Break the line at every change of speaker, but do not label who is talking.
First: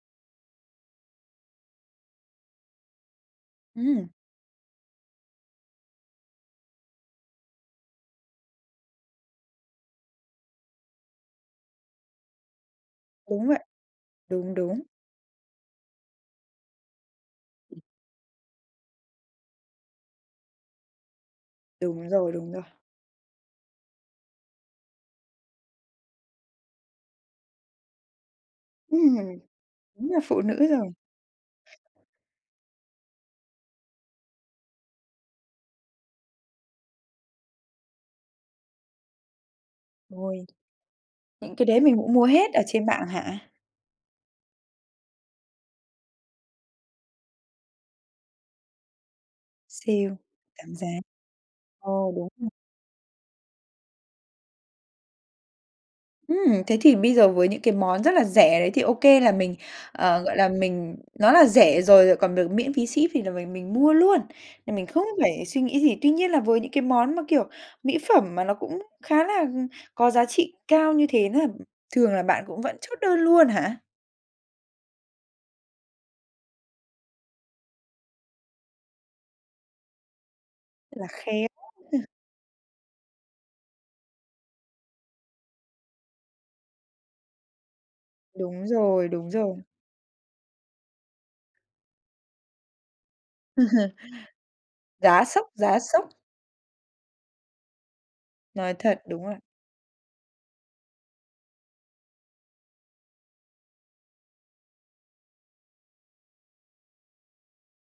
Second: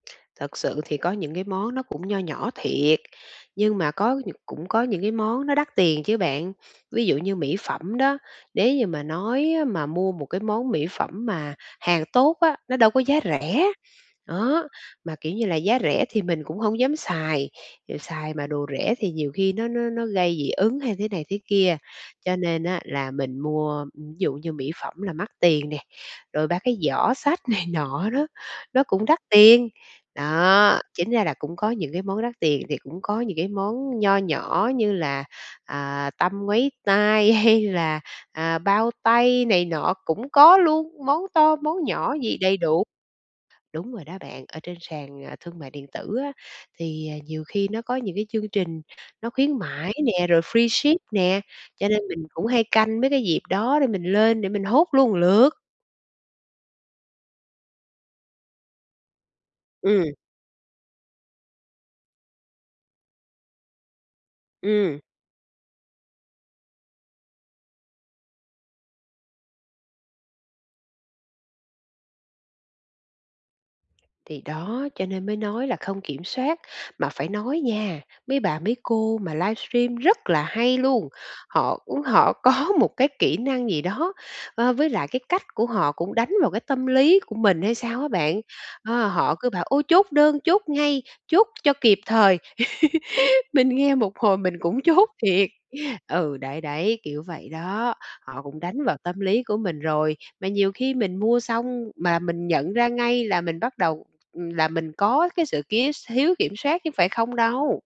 Thật sự thì có những cái món nó cũng nho nhỏ thiệt, nhưng mà
Ừm.
có nh cũng có những cái món nó đắt tiền chứ bạn. Ví dụ như mỹ phẩm đó, nếu như mà nói á mà mua một cái món mỹ phẩm mà hàng tốt á, nó đâu có giá
Đúng vậy.
rẻ.
Đúng,
Đó,
đúng.
mà, kiểu như là, giá rẻ thì mình cũng hông dám xài, xài mà đồ rẻ thì nhiều khi nó nó nó gây dị ứng hay thế này thế kia,
Đúng rồi,
cho
đúng rồi.
nên á là mình mua ví dụ như mỹ phẩm là mắc tiền nè, rồi ba cái giỏ xách này nọ đó, nó cũng
Ừm,
đắt tiền,
đúng là phụ nữ
đó.
rồi!
Chính ra là cũng có những cái món đắt tiền thì cũng có những cái món nho nhỏ như là, à, tăm ngoáy tai hay là, à, bao tay này nọ cũng
Rồi.
có luôn, món to
Những cái đấy
món
mình cũng
nhỏ
mua
gì
hết
đầy
ở
đủ.
trên mạng hả?
Đúng rồi đó bạn, ở trên sàn, à, thương mại điện tử á, thì nhiều khi nó có nhiều cái chương trình nó khuyến mãi
Sale,
nè, rồi
giảm giá.
freeship nè, cho nên
Ồ,
mình
đúng
cũng
rồi.
hay canh mấy cái dịp đó để mình lên để mình hốt luôn một lượt.
Ừm, thế thì bây giờ với những cái món rất là rẻ đấy thì OK là mình,
Ừm.
ờ, gọi là, mình nó là rẻ rồi lại còn được miễn phí ship thì là mình mình mua luôn, là mình
Ừm.
không phải suy nghĩ gì. Tuy nhiên là với những cái món mà kiểu mỹ phẩm mà nó cũng khá là, ừm, có giá trị cao như thế nữa, thường là bạn cũng vẫn chốt đơn luôn hả?
Thì đó, cho nên mới nói là không kiểm soát, mà phải nói nha, mấy bà mấy cô mà livestream rất là hay
Là
luôn,
khéo
họ, ừm,
ha?
họ có một cái kỹ năng gì đó, a, với lại cái cách của họ cũng đánh vào cái tâm lý của mình hay sao á bạn.
Đúng rồi,
Ơ,
đúng
họ cứ
rồi.
bảo: "Ôi, chốt đơn, chốt ngay, chốt cho kịp thời!" Mình nghe một hồi mình cũng chốt
Giá sốc,
thiệt.
giá sốc.
Ừ, đấy, đấy, kiểu vậy đó, họ cũng
Nói
đánh vào
thật,
tâm
đúng rồi.
lý của mình rồi. Mà nhiều khi mình mua xong mà mình nhận ra ngay là mình bắt đầu, ừm, là mình có cái sự kiếu s thiếu kiểm soát chứ phải không đâu.